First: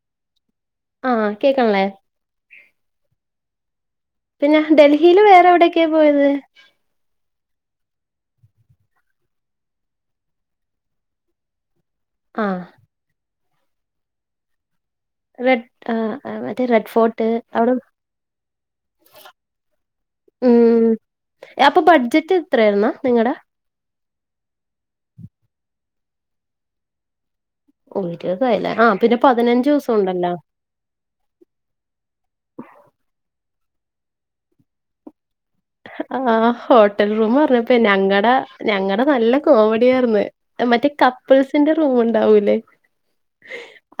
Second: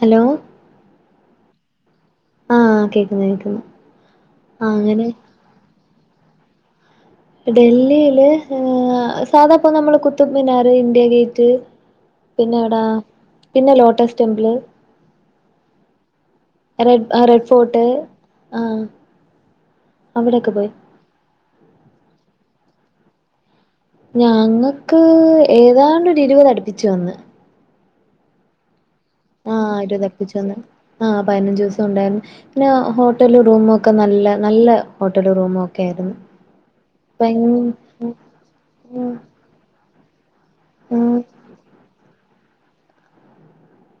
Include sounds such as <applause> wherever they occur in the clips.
Hello ആഹ് കേക്കണില്ലേ ആഹ് കേക്കുന്ന് കേക്കുന്നു പിന്നെ ആഹ് അങ്ങനെ ഡൽഹിയില് വേറെ എവിടൊക്കയാ പോയത് ഡൽഹിയില് ആ സാദാ ഇപ്പ നമ്മള് കുത്തുബ് മിനാർ ഇന്ത്യാഗേറ്റ് പിന്നെ ആഹ് എവടാ പിന്നെ ലോട്ടസ് ടെംപിള് റെഡ് ആ മറ്റേ റെഡ് ഫോർട്ട് റെഡ് അവിടെ ഫോർട്ട് ആഹ് അവിടെക്കെ പോയി ഉം അപ്പൊ ബഡ്ജറ്റ് എത്രായിരുന്നു നിങ്ങടെ ഞങ്ങക്ക് ഏതാണ്ട് ഒര് ഇരിപതടുപ്പിച്ചു വന്ന് <unintelligible> ആഹ് പിന്നെ പതിനഞ്ച് ആഹ് ദിവസം ഇരുപത് ഉണ്ടല്ലോ അടുപ്പിച്ചു വന്ന് ആഹ് പതിനഞ്ച് ദിവസം ഉണ്ടായിരുന്നു പിന്നെ ഹോട്ടല് റൂമൊക്കെ നല്ല നല്ല ഹോട്ടല് റൂമൊക്കെ ആ ഹോട്ടൽ റൂമ് പറഞ്ഞപ്പ ഞങ്ങടെ ഞങ്ങടെ ഉം നല്ല കോമഡിയായിർന്ന് മറ്റേ ഉം കപ്പിൾസിന്റെ റൂമ്ണ്ടാവൂലേ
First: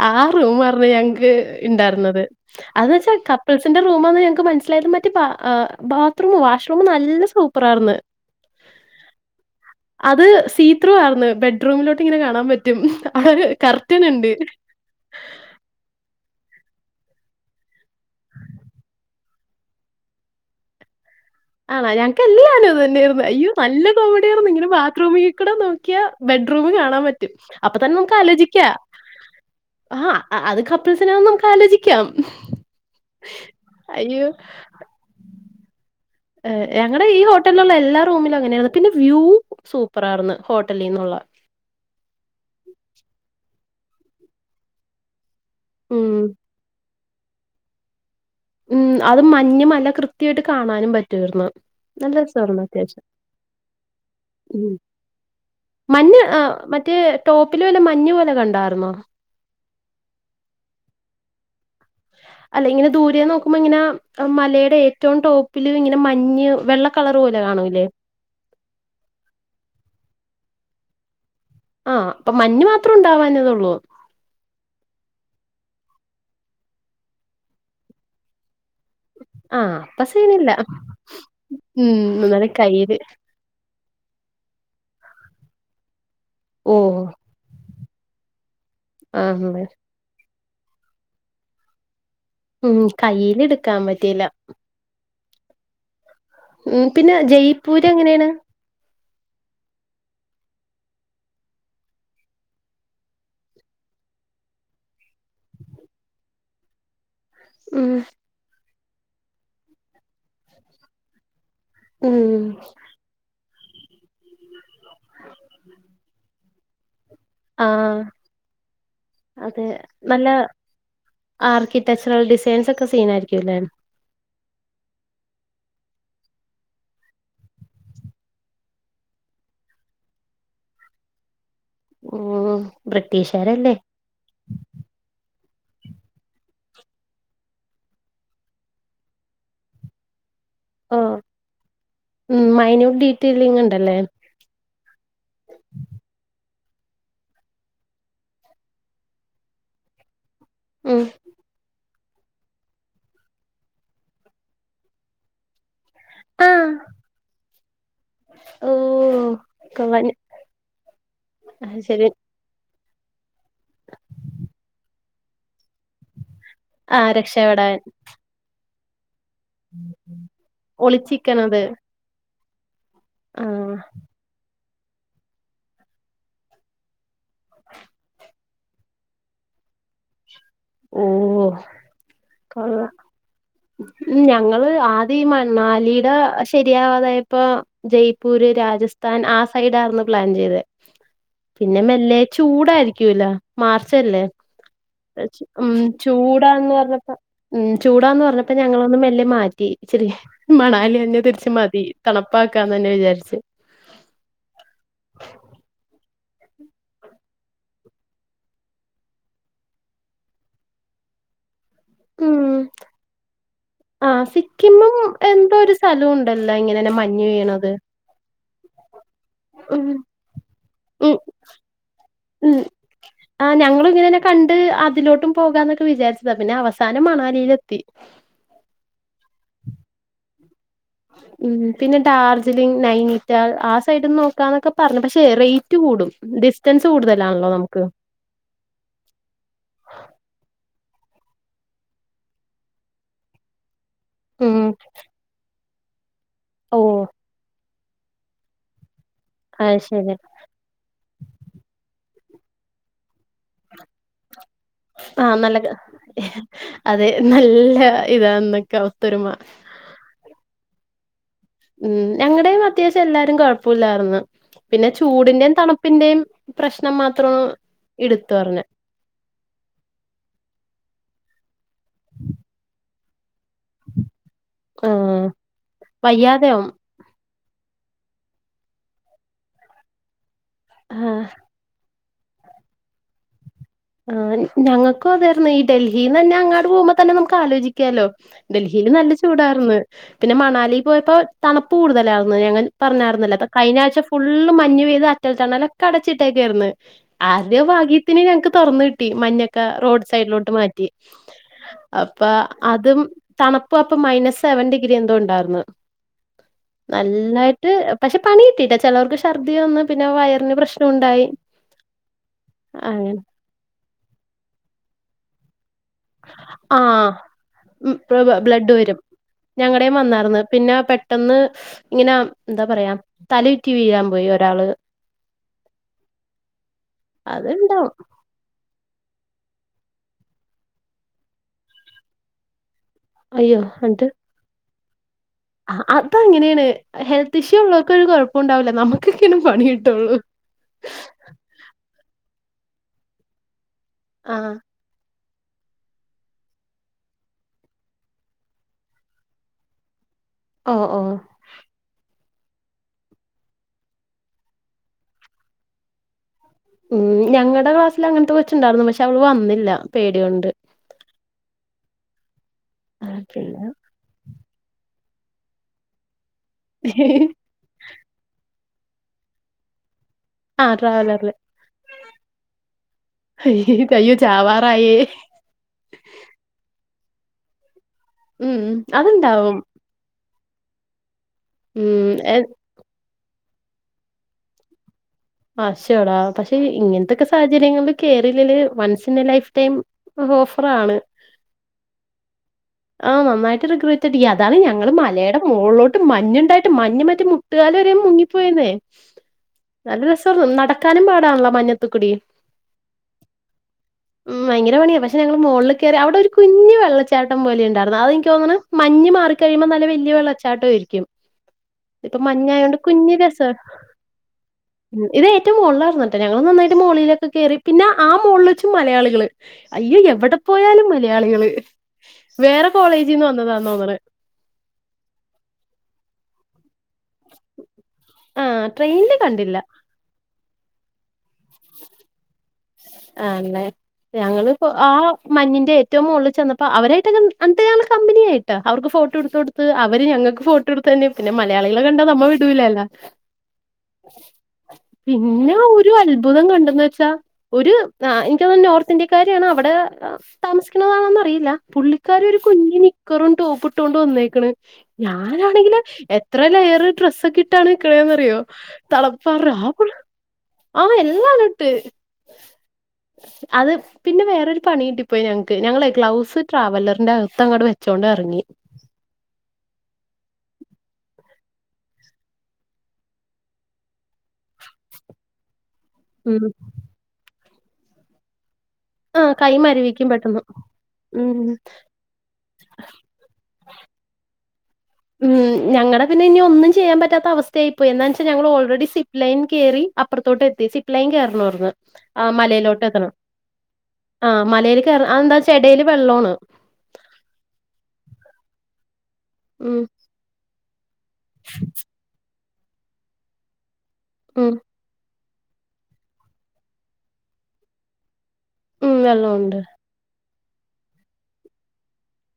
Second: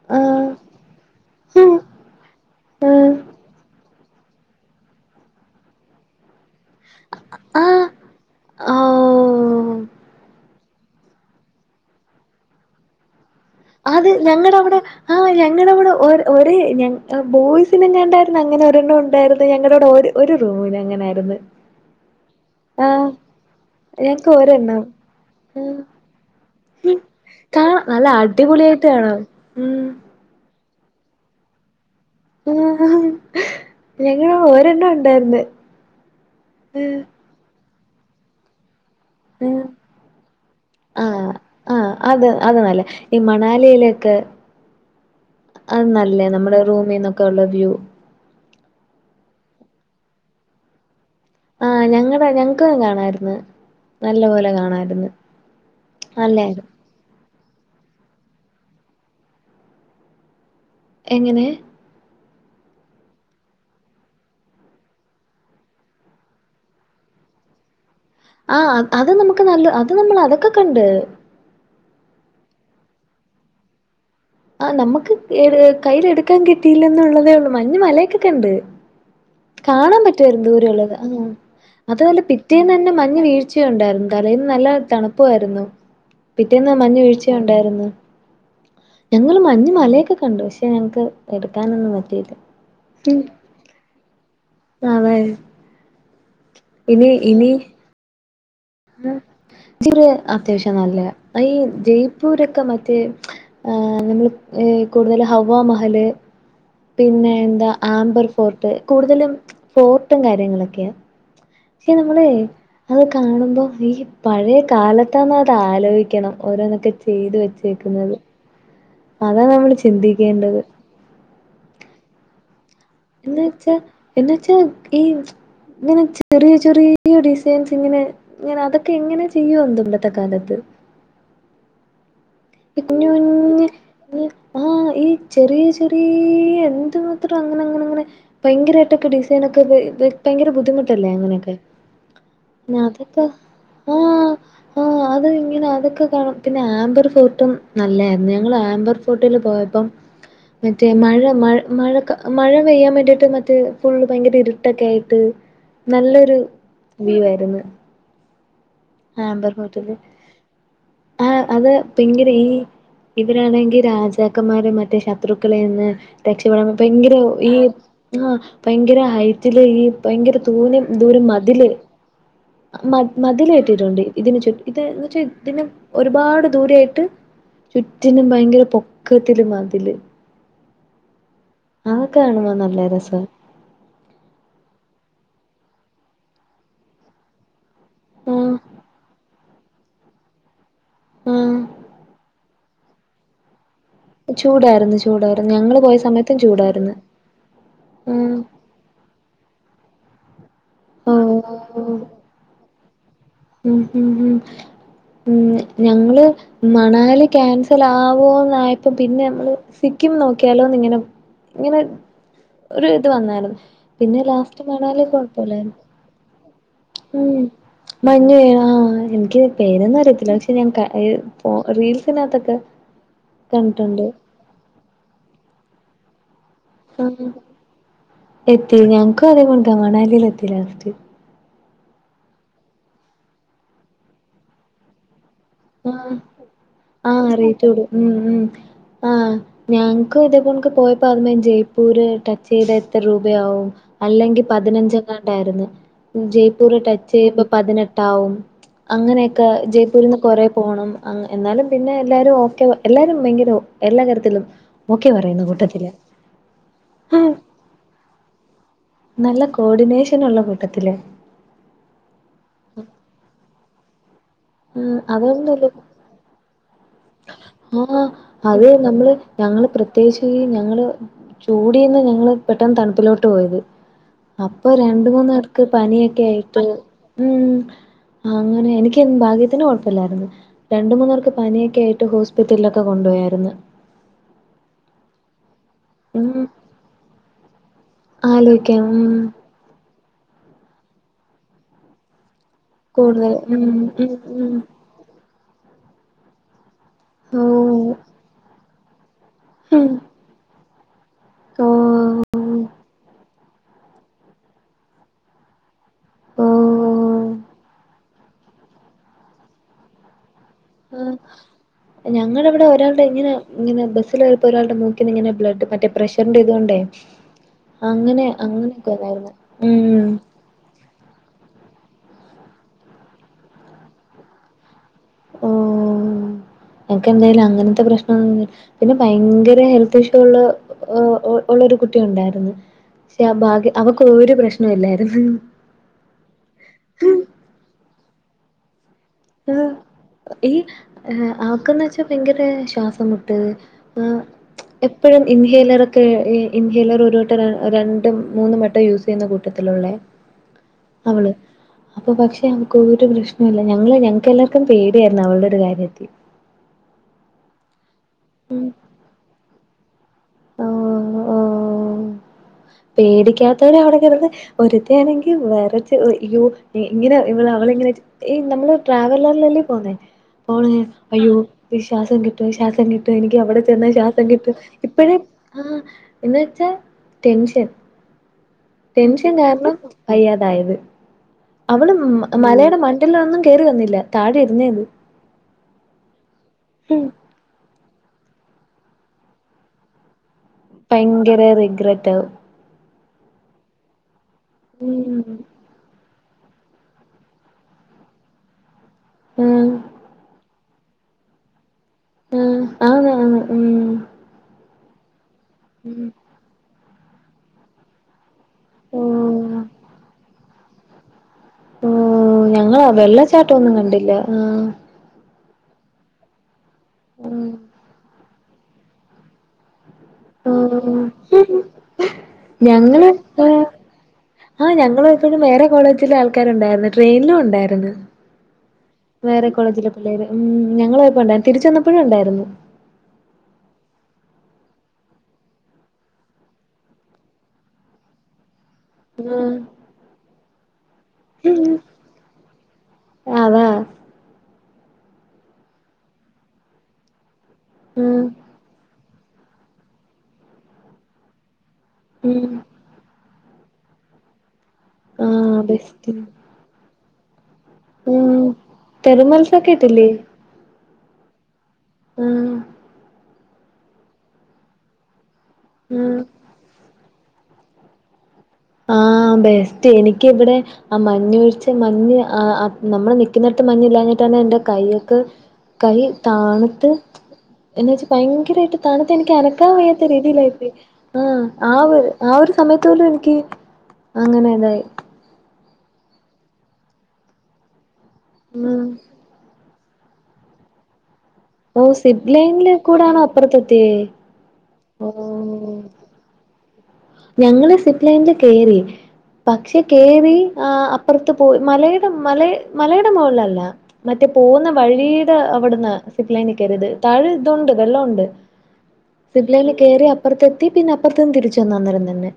ആ ആഹ് റൂമാറ്ന്നു ഞങ്ങക്ക് ഇണ്ടായിര്ന്നത് അത് ഉം വെച്ചാ കപ്പിൾസിന്റെ റൂ റൂമാന്ന് ഞങ്ങക്ക് മനസ്സിലായത് മറ്റേ ബാ ബാത്രൂം വാഷ് റൂം നല്ല ആഹ് സൂപ്പറാർന്ന് ഓ അത് സിത്രു ആയിര്ന്ന് ബെ ഡ്റൂമിലോട്ട്ങ്ങന കാണാൻ പറ്റും അത് അത് ഞങ്ങടെവടെ ആഹ് ഞങ്ങടെ ഇവടെ ഒര് ഒര് ഞങ്ങ ബോയ്സിനെങ്ങാണ്ടായിര്ന്ന് അങ്ങനോരെണ്ണം ഉണ്ടായിര്ന്നെ ഞങ്ങടെവടെ ഒര് ഒര് റൂമ്ന് അങ്ങനായിര്ന്ന് ആണോ ഞങ്ങക്ക് എല്ലാരും ഇതന്നെയായിരുന്നു അയ്യോ നല്ല ഞങ്ങക്ക് കോമഡിയാർന്ന് ഇങ്ങനെ ഒരെണ്ണം ബാത്റൂമി കൂടെ ആഹ് നോക്ക്യ ബെഡ്റൂമ് കാണാൻ പറ്റും അപ്പൊ കാണാം തന്നെ നല്ല നമുക്ക് ആലോചിക്ക അടിപൊളിയായിട്ട് കാണാം ഉം ആഹ് ആഹ് അത് കപ്പിൾസിനാന്ന് നമുക്ക് ആലോചിക്കാം. ആഹ് അയ്യോ! ഞങ്ങള് ഓരെണ്ണ ഉണ്ടാര്ന്നെ ഏഹ് ഞങ്ങടെ ഈ ഹോട്ടല്ള്ള എല്ലാ റൂമിലും അങ്ങനെയാണ് പിന്നെ വ്യൂ സൂപ്പറാർന്ന് ഹോട്ടലിന്നുള്ളെ ആഹ് ആഹ് അത് അത് നല്ല ഈ മണാലിലൊക്കെ അത് നല്ല നമ്മള് റൂമിന്നൊക്കെള്ള വ്യൂ. ഉം അത് മഞ്ഞ്മല കൃത്യായിട്ട് കാണാനും പ റ്റാർന്നു ആഹ് നല്ല ഞങ്ങടെ രസാർന്നു ഞങ്ങക്കും അത്യാവശ്യം കാണായിരുന്നു നല്ല പോലെ ഉം കാണായിരുന്നു മഞ്ഞ് ആഹ് നല്ലായിരുന്നു മറ്റേ ടോപ്പിലോല്ലെ മഞ്ഞു പോലെ കണ്ടാർന്നോ എങ്ങനെ അല്ല ഇങ്ങനെ ദൂരെന്ന് നോക്കുമ്പോ ഇങ്ങനെ മലേടെ ഏറ്റും ടോപ്പില് ഇങ്ങനെ മഞ്ഞ് വെള്ള കളറ് പോലെ കാണുലേ ആഹ് അത് നമുക്ക് നല്ല അത് നമ്മള് അതൊക്കെ കണ്ട്. ആഹ് അപ്പൊ മഞ്ഞ് മാത്രം ഉണ്ടാവാഞ്ഞതൊള്ളോ ആഹ് നമക്ക് ഏത് കയ്യ്ല് എട്ക്കാൻ കിട്ടിലാന്ന്ള്ളതേ ഒള്ളൂ മഞ്ഞ് മലയൊക്കെ കണ്ട് ആഹ് കാണാൻ അപ്പ പറ്റുവാര്ന്നു സീനില്ല ദൂരെള്ളത് ആഹ് ഉം അതു അല്ല എന്നാലും പിറ്റേന്നന്നെ കയ്യില് മഞ്ഞ് വീഴ് ച്ച്യണ്ടാർന്നു തലേന്ന് നല്ല തണ്പ്പുവായിരുന്നു ഓ പിറ്റേന്ന് മഞ്ഞ് വീഴ്ച്ച്യണ്ടായിരുന്നു. ഞങ്ങള് ആഹ് മഞ്ഞ് മലയൊക്കെ കണ്ടു പക്ഷെ ഞങ്ങക്ക് എട്ക്കാനൊന്നും പറ്റിയില്ല. ഉം കയ്യിലിട്ക്കാൻ പറ്റീല അതെ ഉം പിന്നെ ജയ്പൂര് എങ്ങനാണ് ചിറേ അത്യാവശ്യം നല്ലയ അയീ ജയ്പൂരൊക്കെ മറ്റേ ഏഹ് നമ്മള് ഏ കൂട്തല് ഹവ്വ മഹല് പിന്നെ എന്താ ഉം ആംബർ ഫോർട്ട് കൂടുതലും ഫോർട്ടും കാര്യങ്ങളൊക്കെയാ പക്ഷേ ഉം നമ്മളെ അത് കാണുമ്പോ ഈ പഴയ കാലത്താന്നത് ആലോയിക്കണം. ഓരോന്നൊക്കെ ചെയ്ത് ആഹ് വെച്ചേക്ക്‌ന്നത് അതെ നല്ല ആർക്കിടെക്ചറൽ ഡിസൈൻസൊക്കെ എന്ന് സീനായിരിക്ക്യുലേ വെച്ചാ എന്ന് വെച്ചാ ഈ ഇങ്ങനെ ചെറിയ ചെറിയ ഡിസൈൻസിങ്ങനെ ഇങ്ങനെ അതൊക്കെങ്ങനെ ചെയ്യോ എന്തോ ഇന്നത്തെ കാലത്ത് ഓഹ് ബ്രിട്ടീഷാരല്ലേ ആഹ് ഈ ചെറിയ ചെറീയ എന്തുമാത്ര അങ്ങനെ അങ്ങനങ്ങനെ. ഭയങ്കരായിട്ടൊക്കെ ഡിസൈനൊക്കെ ചെയ്ത് ഭയങ്കര ബു ഓ ദ്ധിമുട്ടല്ലേ അങ്ങനെയൊക്കെ ഉം മൈന്യൂട്ട് പിന്നതൊക്കെ ഡീറ്റെയിലിംഗ് ഉണ്ടല്ലേ ആഹ് ആഹ് അത് ഇങ്ങനെ അതൊക്കെ കാണുമ്പത്തി പിന്നെ ആബർ ഫോ ട്ടും നല്ലെയിര്ന്നെ ഞങ്ങള് ആംബർ ഫോർട്ടിൽ പോയപ്പം മറ്റേ ഉം മഴ മഴ മഴകാ മഴ പെയ്യാൻ വേണ്ടിട്ട് മറ്റേ ഫുള്ള് ഭയങ്കര ഇരുട്ടൊക്കായിട്ട് നല്ല രു ആഹ് വ്യൂ ആര്ന്ന് ഓ ആബർഫോർട്ടില് കൊള്ളാം. ആഹ് അത് രീ ഇവരാണെങ്കി രാജാക്കന്മാര മറ്റേ ശത്രുക്കളെയ്ന്ന് രക്ഷപ്പെടാൻ ആഹ് ഭയങ്കര ഈ രക്ഷപ്പെടാൻ ആഹ് ഭയങ്കര ഹൈ റ്റിൽ ഈ ഭയങ്കര തൂനം ദൂരം ഒളിച്ചിക്കണത് മതില് മതി മതില് ആഹ് കെട്ടിട്ടുണ്ട്. ഇതിന് ചു ഇത് വച്ചാ ഇതിന് ഒരുപാട് ദൂരായിട്ട് ചുറ്റിനും ഭയങ്കര പൊ ക്കത്തില് മതില് ഓഹ് അതൊക്കെ കാണുമ്പ നല്ല കൊള്ളാം രസാ ഉം ഞങ്ങള് ആദ്യം ഈ മണ്ണാലീട ശരിയാവാതായ പ്പൊ ജയ്പൂര്, ആഹ് ആ സൈഡായ്രുന്നു പ്ലാൻ ചെയ്തെ. ആഹ് പിന്നെ മെല്ലെ ചൂടായിരിക്കൂലോ മാർച്ചല്ലേ ചൂടായിരുന്നു ചൂടായിരുന്നു ഉം ഞങ്ങള് പോയ സമയത്തും ചൂടാന്ന് ചൂടായിരുന്നു പറഞ്ഞപ്പ ഉം ചൂടാന്ന് ആഹ് പറഞ്ഞപ്പ ഞങ്ങളൊന്നു മെല്ലെ മാറ്റി. ഇച്ചിരി മണാ ലി തന്നെ തിരിച്ച് മതി ഓഹ് തണുപ്പാക്കാന്നന്നെ വിചാരിച്ച് ഉം ഹും ഹും ഉം ഞങ്ങള് മണാലി ക്യാൻസൽ ആവോന്നായപ്പം പിന്നെ നമ്മള് സിക്കിം നോക്കിയാലോന്ന് ഇങ്ങനെ ഇങ്ങനെ ഉം ഒരു ഇത് വന്നായ്രുന്ന് ആഹ് സിക്കിമും എന്തോ ഒരു സ്ഥലവും ഉണ്ടല്ലോ ഇങ്ങനെന്നെ മഞ്ഞു വീഴണത് മഞ്ഞു വീഴ്ണ ആഹ് എനിക്ക് പേരൊന്നും അറിയത്തില്ല പക്ഷെ ഞാൻ ക അയി ഉം ഫോ റീൽസിനകത്തൊക്കെ ഉം ആഹ് ഞങ്ങളും കണ്ടിട്ടുണ്ട് ഇങ്ങനെന്നെ കണ്ട് അതിലോട്ടും പോകാന്നൊക്കെ വിചാരിച്ചതാ പിന്നെ അവസാനം ആഹ് മണാലിയിലെത്തി. എത്തി ഞങ്ങക്കും അതെ <unintelligible> മണാലീലെത്തി ലാസ്റ്റ് ഉം പിന്നെ ഡാർജിലിംഗ് നൈനിറ്റാൾ ആ സൈഡ് ന്ന് നോക്കാന്നൊക്കെ പറഞ്ഞു. പക്ഷെ റെയ് റ്റ് കൂടും ആഹ് ഡിസ്റ്റൻസ് ആഹ് കൂടുതലാണല്ലോ റേറ്റ് നമുക്ക് കൂടും ഉം ഉം ആഹ് ഞങ്ങക്ക് ഇതേ പോണൊക്കെ പോയപ്പോ <unintelligible> ജയ്പൂര് ടച്ചെയ്ത എത്ര രൂപയാവും അല്ലെങ്കി ഉം പതിനഞ്ചെങ്ങാണ്ടായിരുന്ന് ജയ്പൂര് ഓഹ് ടച്ചെയ്യുമ്പം പതിനെ ട്ടാവും അങ്ങനെയക്കെ അത് ജയ്പൂരി ശരി ന്ന് കൊറേ പോണം അങ് എന്നാലും പിന്നെ എല്ലാവരും ഓക്കെ എല്ലാരും ഭയങ്കര എല്ലാ കാര്യത്തിലും ഓക്കെ ആഹ് പറയുന്ന നല്ല കൂട്ടത്തിലാ അതെ നല്ല ഇതാന്നൊക്കൊ നല്ല കോഡിനേഷനുള്ള കൂട്ടത്തിലാ ഉം ഞങ്ങടെം അത്യാവശ്യം എല്ലാരും കുഴപ്പുല്ലാര്ന്ന് പിന്നെ ഉം ചൂടിന്റേം അതൊന്നുല്ല തണുപ്പിന്റേം പ്രശ്നം മാത്രം ഇടുത്തു പറഞ് പ്പം നമ്മള് ഞങ്ങള് പ്രത്യേകിച്ച് ഞങ്ങള് ചൂടിന്ന് ഞങ്ങള് പെട്ടെന്ന് തണുപ്പിലോട്ട് പോയത് അപ്പൊ രണ്ട് ആഹ് മൂന്ന് പേർക്ക് പനിയൊക്കേയിട്ട് വയ്യാതെയാവും ഉം അങ്ങനെ എനിക്ക് ഭാഗ്യത്തിന് കൊഴപ്പി ല്ലായിര്ന്ന്. രണ്ട് മൂന്ന് ആഹ് പേർക്ക് പനിയൊ ക്കെയിട്ട് ഹോസ്പിറ്റൽലൊക്ക കൊണ്ടു പോയാര്ന്ന് ആഹ് ഞങ്ങക്കും അതായിരുന്ന്. ഈ ഡൽഹീന്നന്നെ ഉം അങ്ങാട് പോകുമ്പ തന്നെ നമുക്ക് ആലോചി ക്ക്യാലോ. ആലോയിക്കാം ഡൽഹീല് ഉം നല്ല ചൂടാർന്ന്. പിന്നെ മണാലി പോയപ്പോ തണ്പ്പ് കൂടുതലാര്ന്ന്. ഞങ്ങൻ കൂടുതൽ പറഞ്ഞായിരുന്നല്ല. അപ്പ ഉം കഴിഞ്ഞാഴ്ച്ച ഉം ഫുള്ള് ഉം മഞ്ഞ് പെയ്ത ട്ടൽ ടണലൊക്കെ അടച്ചിട്ടേക്കാര്ന്ന് ഓ ആരുടെയോ ഭാഗ്യത്തിന് ഞങ്ങക്ക് തൊറന്ന് കിട്ടി. മഞ്ഞൊ ക്ക ഉം റോഡ് സൈഡിലോട്ട് മാറ്റി. ഓ അപ്പ അതും തണുപ്പ് അപ്പം മൈനസ് സെവൻ ഡിഗ്രി എന്തോ ഉണ്ടായിർന്ന്. ഓ നല്ലായിട്ട് പക്ഷെ പണികിട്ടിട്ട ചിലർക്ക് ഷർദി വന്ന് പിന്നെ വയറിന് പ്രശ് ആഹ്. ഞങ്ങടവിടെ ഒരാൾടെ അങ്ങനെ ഇങ്ങിന ഇങ്ങനെ ബസില് പൊയപ്പോ ഒരാളുടെ മൂക്കിന്ന് ഇങ്ങനെ ബ്ലഡ് മറ്റേ പ്രഷറിന്റെ ഇതുകൊണ്ടേ ഉം ബ അങ്ങനെ ബ ബ്ലഡ് അങ്ങനെയൊക്കെ വരും. ഇതായിരുന്നു ഞങ്ങടെം ഉം വന്നാർന്ന് പിന്ന പെ ട്ടെന്ന് ഇങ്ങനെ എന്താ പറയാ തലയുറ്റി വീഴാൻ പോയി ഒരാള് ഓഹ്. ഞങ്ങക്ക് എന്തായാലും അങ്ങനത്തെ അത്ണ്ടാവും പ്രശ്നം ഒന്നുല്ല പിന്നെ ഭയങ്കര ഹെൽത്ത് ഇഷ്യൂ ഉള്ള ഉ ഉള്ളരു കുട്ടി ഉണ്ടായിരുന്ന് ക്ഷെ അയ്യോ ബാഗ് അവക്ക് ഒരു പ്രശ്നൊ ഇല്ലായിര്ന്ന് അ അതങ്ങനെയാണ് ഹെൽത്ത് ഇഷ്യൂ ഉള്ളവർക്കൊ ഒരു കുഴപ്പം ണ്ടാവില്ല നമുക്കൊക്കെണ് പണി ആഹ് കിട്ടുള്ളൂ ഈ ആവക്കെന്ന് വെച്ചാൽ ഭയങ്കര ശ്വാസമുട്ടല് ആഹ് എപ്പോഴും ഇൻഹേലറൊക്കെ ഇൻഹേലർ ഒരു വട്ടം രണ്ടും മൂന്നും വട്ടം യൂസ് ചെയ്യുന്ന കൂട്ടത്തിലുള്ള ഓ ഓ അവള് അപ്പൊ പക്ഷെ അവക്ക് ഒരു പ്രശ്നല്ല ഞ- ഞങ്ങള് ഞങ്ങക്ക് എല്ലാവർക്കും പേടിയായിരുന്നു അവളടെ ഒരു കാര്യത്തിൽ ഉം ഞങ്ങടെ ക്ലാസ്സില് അങ്ങനത്തെ കൊച്ചുണ്ടായിരുന്നു പക്ഷെ അവള് വന്നില്ല പേടികൊണ്ട് ആ, പിന്നെ പേടിക്കാത്തവരെ അവിടെ കെടന്ന് ഒരുത്തയാണെങ്കിൽ വേറെച്ച് യൊ - ഇങ്ങനെ ഇ അവള ഇങ്ങനെ ഈ നമ്മള് ട്രാവലറിൽല്ലേ പോന്നേ പോണെ ആഹ് ട്രാവലറില് അയ്യോ ശ്വാസം കിട്ടൊ ശ്വാസം കിട്ടൊ എനിക്ക് അവിടെ ചെന്നാ ശ്വാസം കിട്ടൊ ആയേ ആ എന്ന വെച്ചാൽ ടെൻഷൻ ഉം ഉം ടെൻഷൻ കാരണം വയ്യാതായത് അവള് ഉം മലയാള മ- ടിലോന്നും കേറി വന്നില്ല താഴെ ഇരുന്നേള്ളൂ ആശോടാ പക്ഷെ ഇങ്ങനത്തൊക്കെ സാഹര്യങ്ങള് കേറില്ലേൽ once in a life time ഉഫ് ഭയങ്കര റിഗ്രറ്റവും ആ നന്നായിട്ട്റിഗ്രേറ്റ്ടിക്കു അതാണ് ഞങ്ങള്ൾ ഉം മലയുടെ മോളിലോ മഞ്ഞുണ്ടായിട്ട് മഞ്ഞഞ് മറ്റ മുട്ടുകാല വര മുങ്ങിപ്പോയന്നേ ആഹ് നല്ല രസ നാടാ കാണുമ്പാടാണല്ലോ മഞ്ഞത്തക്കുടി ആ ആണ് ആണ് ഉം ഉ ഭയങ്കര പണിയാ പക്ഷെ ഞങ്ങള് മുകളിൽ കയറി ഉം അവിടെ ഒരു കുഞ്ഞു വെള്ളച്ചാട്ടം പോലെ ഉണ്ടായിരുന്നു അതെനിക്ക് തോന്നണ മഞ്ഞ് ഓഹ് മാറിക്കഴിയുമ്പോ നല്ല വല്യ വെള്ളച്ചാട്ടം ആരിക്കും ഇപ്പൊ ഓഹ് മഞ്ഞായോണ്ട് ഞങ്ങളാ കുഞ്ഞി രസ- വെള്ളച്ചാട്ടൊന്നും കണ്ടില്ല ആഹ് ഉ ഇത് ഏറ്റവും മുകളിലറന്നട്ടെ ഞങ്ങൾ നന്നായിട്ട് മുകളളിലൊക്കെ കയറി പിന്നെ ആ മുകളിൽ ച് മലയാളികള് അയ്യോ എവിടെ പോയാലും ഓഹ് മലയാളികള് വേറെ കോളേജിൽ നിന്ന് വന്നതാ തോന്നണ ആ ഞങ്ങളൾ എപ്പോഴും വേറെ കോളേജിലെ ആൾക്കാരുണ്ടായിരുന്നു ട്രെയിനിലും ഉണ്ടായിരുന്നു ആഹ് ട്രെയിനില് വേറെ കണ്ടില്ല കോളേജിലെ പിള്ളേര് ഉ ഞങ്ങയപ്പോ ഉണ്ടായിരുന്നു തിരിച്ച വന്നപ്പോഴും ഉണ്ടായിരുന്നു ആണ്ല്ലേ ഞങ്ങള് പ്പൊ ആ മഞ്ഞിന്റെ ഏറ്റവും മള്ളിൽ ചെന്നപ്പോ അവരായിട്ടൊക്കെ എന്ത കമ്പനിയായി ട്ട അവർക്ക് ഫോട്ടോ എടുത്ത കൊടുത്ത് അവര് ഞങ്ങൾക്ക് ഫോട്ടോ എടുത്ത്തന്ന് പിന്നെ ആഹ് മലയാളികളെ കണ്ടാ നമ്മ വിടൂലല്ലോ അതാ പിന്നെ ഒരു അത്ഭുതം കണ്ടന്ന് വെച്ചാ ഒരു ഉം എനിക്കത നോർത്ത് ഇന്ത്യക്കാരാണ് അവിടെ താമസിക്കുന്നതാണന്ന അറിയില്ല പുള്ളി ക്കാരി ഒരു ഉം കുഞ്ഞന് നിക്കറും ടോപ്പിട്ടൊണ്ട് വന്നേക്കണ് ആഹ് ഞാനാണെങ്കില് ബെസ്റ്റ് എത്ര ലേയറ് ഡ്രസ്സൊക്കെ ഉം ഇട്ടാണ്ക്കളന്ന്റിയോ തളപ്പാ തെർമൽസൊക്കെ <unintelligible> ഇട്ടില്ലേ ആഹ് എല്ലാ ലട്ട് ഉം അത് പിന്നെ വേറൊരു പണി കിട്ടി പോയി ഞങ്ങക്ക് ഞങ്ങളെ ആഹ് ഗ്ലൗസ് ട്രാവലറിന്റെ അകത്ത് അങ്ങോട്ട വെച്ചുകോണ്ട് ഇറങ്ങി ആഹ് ബെസ്റ്റ് എനിക്കിവിടെ ആ മഞ്ഞൊഴിച്ച് മഞ്ഞ് നമ്മള് നിക്കുന്നിടത്ത് മഞ്ഞ ഇില്ലഞ്ഞിട്ടന്ന എൻറെ കൈ്യൊക്ക് കൈ ഉം താന്നട്ട് എന്നാ വെച്ചാ ഭയങ്കരയിട്ട് തണുത്തു ആഹ് എനിക്ക് കൈ അനക്കാൻ വയ്യാത്ത മരവിക്കും പെട്ടെന്ന് രീതിയിലായിപോയി ആ ഉം ആ ആ ഒരു സമയത്ത പോലും എനിക്ക് അങ്ങനെ അതായി ഉം ഞങ്ങളടെ പിന്നെ ഇനി ഒന്നും ചെയ്യാൻ പാത്ത അവസ്ഥയായിപ്പോയി എാ വെച്ചാൽ ഞങ്ങൾ ഉം ഓൾറെഡി സി - ലൈൻ കയറി അപ്പറത്തോട്ട എത്തി സിപ് ലൈൻ കേറണമായിരുന്നു ഓ സിബ് ആഹ് ലൈനില് മലയിലോട്ട് എത്തണം കൂടാണോ അപ്പുറത്തെത്തിയേ ആഹ് മലൽ ക എന്താ ഓ ചെടയില് വെള്ളമാണ് ഞങ്ങള് സിപ്പ് ലൈനിൽ കേറി ഉം പക്ഷെ കേറി പ്പറത്ത് പോയി മലയിട മല മലട മുകളിലല്ല മറ്റേ ഉം പോകുന്ന വഴി ട്ട അവിടുന്ന് സിപ്ലൈനി കേറിത് താഴെ ഇതുണ്ട് വെള്ളണ്ട് ഉം വെള്ളോണ്ട് സിപ്ലൈനി കേറി അപ്പുറത്തെത്തി പിന്നെ അപ്പുറത്ത് നിന്ന് തിരിച്ച് വന്ന് അന്നേരം തന്നെ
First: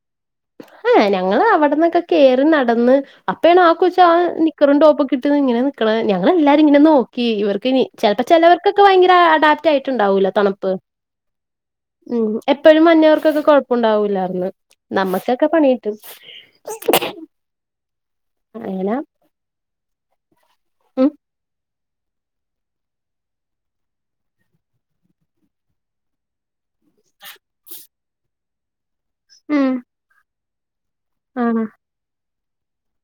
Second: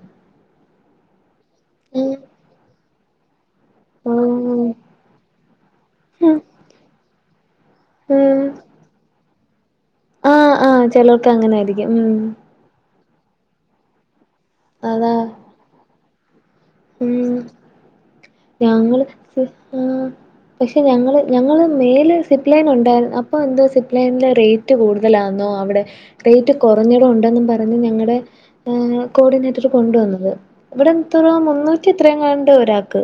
ആഹ് ഞങ്ങള് അവിടന്നൊക്കെ കേറി നടന്ന് അപ്പ ആണ് ആ കൊച്ച് ആ ഉം നിക്കറും ടോപ്പും ഒക്കെയിട്ട് ഇങ്ങനെ നിക്കണേ ഉം ഞങ്ങളെല്ലാരും ഇങ്ങനെ നോക്കി ഇവർക്ക് നി ചെലപ്പോ ഉം ചെലവർക്കൊക്കെ ഭയങ്കര അഡാപ്റ്റ് ആയിട്ട്ണ്ടാവൂലോ ആഹ് തണുപ്പ് ആഹ് ചെലോർക്ക് അങ്ങനെ ആയിരിക്കും ഉം എപ്പോഴും മഞ്ഞവർക്കൊക്കെ കൊഴപ്പുണ്ടാവൂല്ലാർന്ന് അതാ നമ്മക്കൊക്കെ പണികിട്ടും. ഉം അങ്ങനെ ഞങ്ങള് ഇ പാ പക്ഷെ ഉം ഞങ്ങള് ഞങ്ങള് മേല് സിപ്ലൈൻ ഉണ്ടായി അപ്പൊ എന്തോ സിപ്ലൈന്റെ റേറ്റ് കൂടുതലാന്നോ അവിടെ റേറ്റ് കൊറഞ്ഞടം ഉണ്ടെന്നും പറഞ്ഞ് ഞങ്ങടെ ആഹ് കോർഡിനേറ്റർ ഉം കൊണ്ടുവന്നത് ഇവിടെ എത്ര ആണോ മുന്നൂറ്റി എത്രയങ്ങാണ്ട ഒരാക്ക്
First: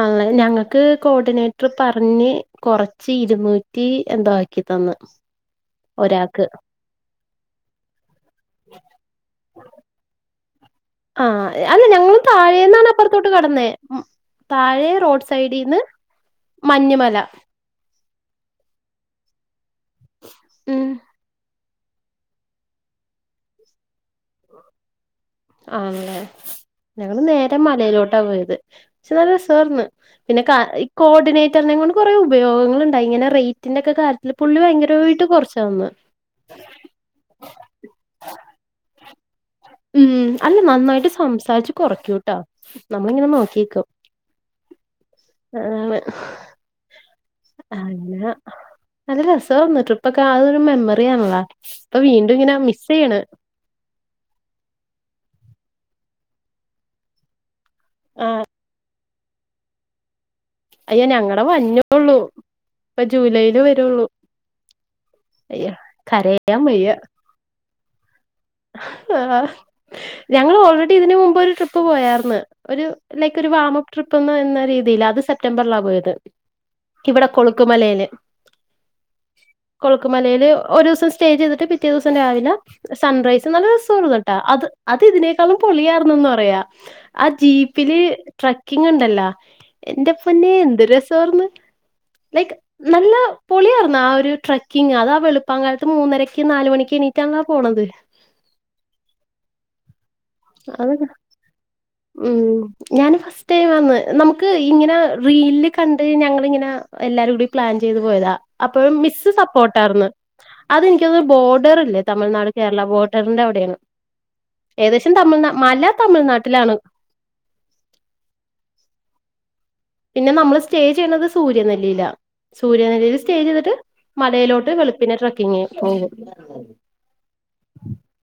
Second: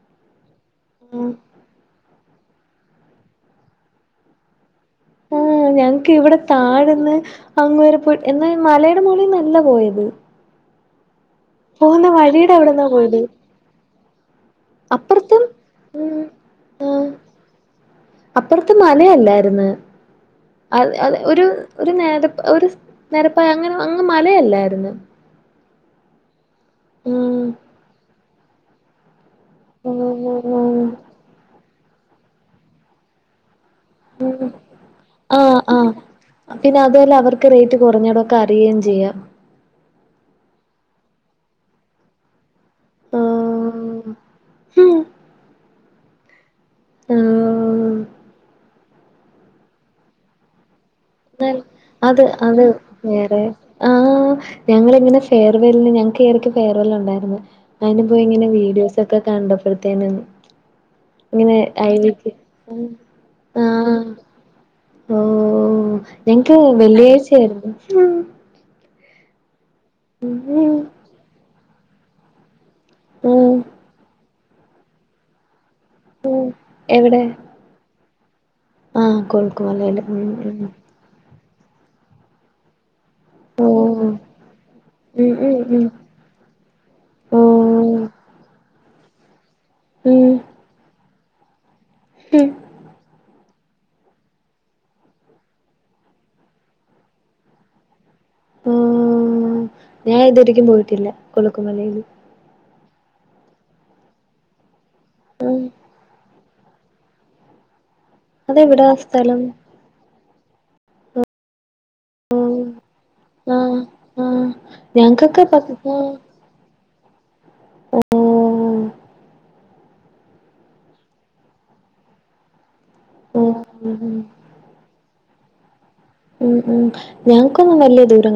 ആഹ് ഞങ്ങക്ക് കോഡിനേ റ് പറഞ്ഞ് കൊറച്ച് ഇരുന്നൂറ്റി എന്തോ ആക്കി തന്ന്. ആഹ് ഞങ്ങക്ക് ഇവിടെ ഒരാക്ക് താഴന്ന് അങ്ങ് വരെ പോയി എന്നാ മലയുടെ മോളിൽന്നല്ല പോയത് ആഹ് അല്ല പോകുന്ന ഞങ്ങളും വഴിയുടെ അവിടെന്നാ താഴേന്നാണ് പോയത് അപ്പുറത്തോട്ട് കടന്നെ താഴെ റോഡ് അപ്പുറത്തും സൈഡിന്ന് മഞ്ഞുമല അപ്പറത്ത് മലയല്ലാര്ന്ന് ഉം അത് അത് ഒരു ഒര് നെര ഒര് നെരപ്പായ അങ്ങനെ അങ്ങ് മലയല്ലായിരുന്നു ആണല്ലേ ഞങ്ങള് ഉം നേരെ മലയിലോട്ടാ പോയത്. പക്ഷെ നല്ലരസർന്ന് പിന്നെ ക ഈ കോർഡിനേറ്ററിനെ കൊണ്ട് കൊറെ ഉപയോഗങ്ങളുണ്ടായി ഇങ്ങനെ റേ പിന്നൊക്കെ കാര്യത്തില് പുള്ളി ഭയങ്കരമായിട്ട് കൊറച്ച് ആഹ് തന്ന്. ആഹ് പിന്നെ അതുപോലെ അവർക്ക് റേറ്റ് കുറഞ്ഞതൊക്കെ അറിയേം ചെയ്യാം ഉം അല്ല നന്നായിട്ട് സംസാരിച്ച് കൊറയ്ക്കും. ട്ടോ നമ്മളിങ്ങനെ നോക്കിക്കും ഹും ആ ന്നെ ആഹ് പിന്നെ നല്ല രസറ്ന്ന് ട്രിപ്പൊക്കെ അതൊരുമെമ്മറി അറിയാമോളെ അപ്പൊ അത് വീണ്ടും ഇങ്ങനെ അത് മിസ് ചെയ്യണ്. വേറെ ആഹ് ഞങ്ങള് ഇങ്ങനെ ഫെയർവെല്ലിന് ഞങ്ങൾക്ക് ഇയടക്ക് ഫെയർവെല്ല് ഒണ്ടായിര്ന്ന് അതിന്പ്പോ ആ ഇങ്ങനെ വീഡിയോസക്കെ കണ്ടപ്പോഴത്തേനും അയ്യോ ഞങ്ങടെ ഇങ്ങനെ വഞ്ഞള്ളൂ അയിലേക്ക് ഇപ്പൊ ജൂലൈല് വരുള്ളൂ ആഹ് അയ്യോ ക്കര ക്ക് വെള്ളിയാഴ്ചയായിരുന്ന് ആഹ്.. ഞങ്ങള് ഉം ഓൾറെഡി ഇതിന് മുമ്പ് ഒരു ട്രിപ്പ് പോയാർന്ന് ഒരു ലൈക്ക് ഒരു ഉം വാമപ് ട്രിപ്പ്ന്ന് എന്ന എന്ന രീതിയില അത് സെപ്റ്റംബറിലാ പോയത് എവിടെ ഇവിടെ കൊള ളുക്കുമലയില് ആഹ് കൊഴുക്കുമലയില് ഉം കൊളുക്കുമലയില് ഉം ഒരു ദിവസം സ്റ്റേ സ്റ്റേ ചെയ്തിട്ട് പിറ്റേ ദിവസം രാവിലെ സൺറൈസ് നല്ല രസാർന്ന് ഓഹ് കേട്ടാ അത് അത് ഉം ഉം ഇതിനേക്കാളും ഉം പൊളിയാർന്നുന്ന് പറയാ ആഹ് ഓ ജീപ്പില് ട്രക്കിങ് ഉണ്ടല്ലോ എന്റെ ഉം പൊന്നെ എന്ത് രസാർന്ന് ഉം ലൈക് നല്ല പൊളിയാർന്നാ ആ ഒരു ട്രക്കിംഗങ് അതാ വെളുപ്പാകാലത്ത് മൂന്നരക്ക് നാല് മണിക്ക് എണീറ്റാണല്ലോ പോണത് ഉമ്മ്മ്മ്മ്മ്.. ഞാൻ ഇതൊവരെക്കും അത് പോയിട്ടില്ല കൊളുക്കുമലയിയില്. ഉം ഞാനുംഫസ് ഫസ്റ്റ് ടൈമാന്ന് നമുക്ക് ഇങ്ങനെ ഉം റീലില് കണ്ട് ഞങ്ങളിങ്ങനെ എല്ലാവാരും കൂടി പ്ലാൻ ചെയ്ത് പോയതാ അതെവിടാ അപ്പോഴും മിസ്സ് സ്ഥലം സപ്പോർട്ടാർന്ന് അതെനിക്കത് ബോർഡറില്ലേ ഓ തമിഴ്നാട് കേരള ബോർഡറിന്റെ അവിടെയാണ്. ആഹ് ആഹ് ഏകദേശം ഞങ്ങക്കൊക്കെ തമിഴ്ന പ മല തമിഴ്നാട്ടിലാണ്. ഓ പിന്നെ നമ്മള് സ്റ്റേ ചെയ്യണത് സൂര്യനെല്ലിയിലാ സൂര്യനെിലിയില് സ്റ്റേ ഓ ചെയ്തിട്ട് ഉം മലയിലോട്ട് വെളു പിന്നെ ട്രക്കിങ്ങ് ഓവും ഉം ഉം ഞങ്ങക്കൊന്നും വല്ല്യ ദൂരം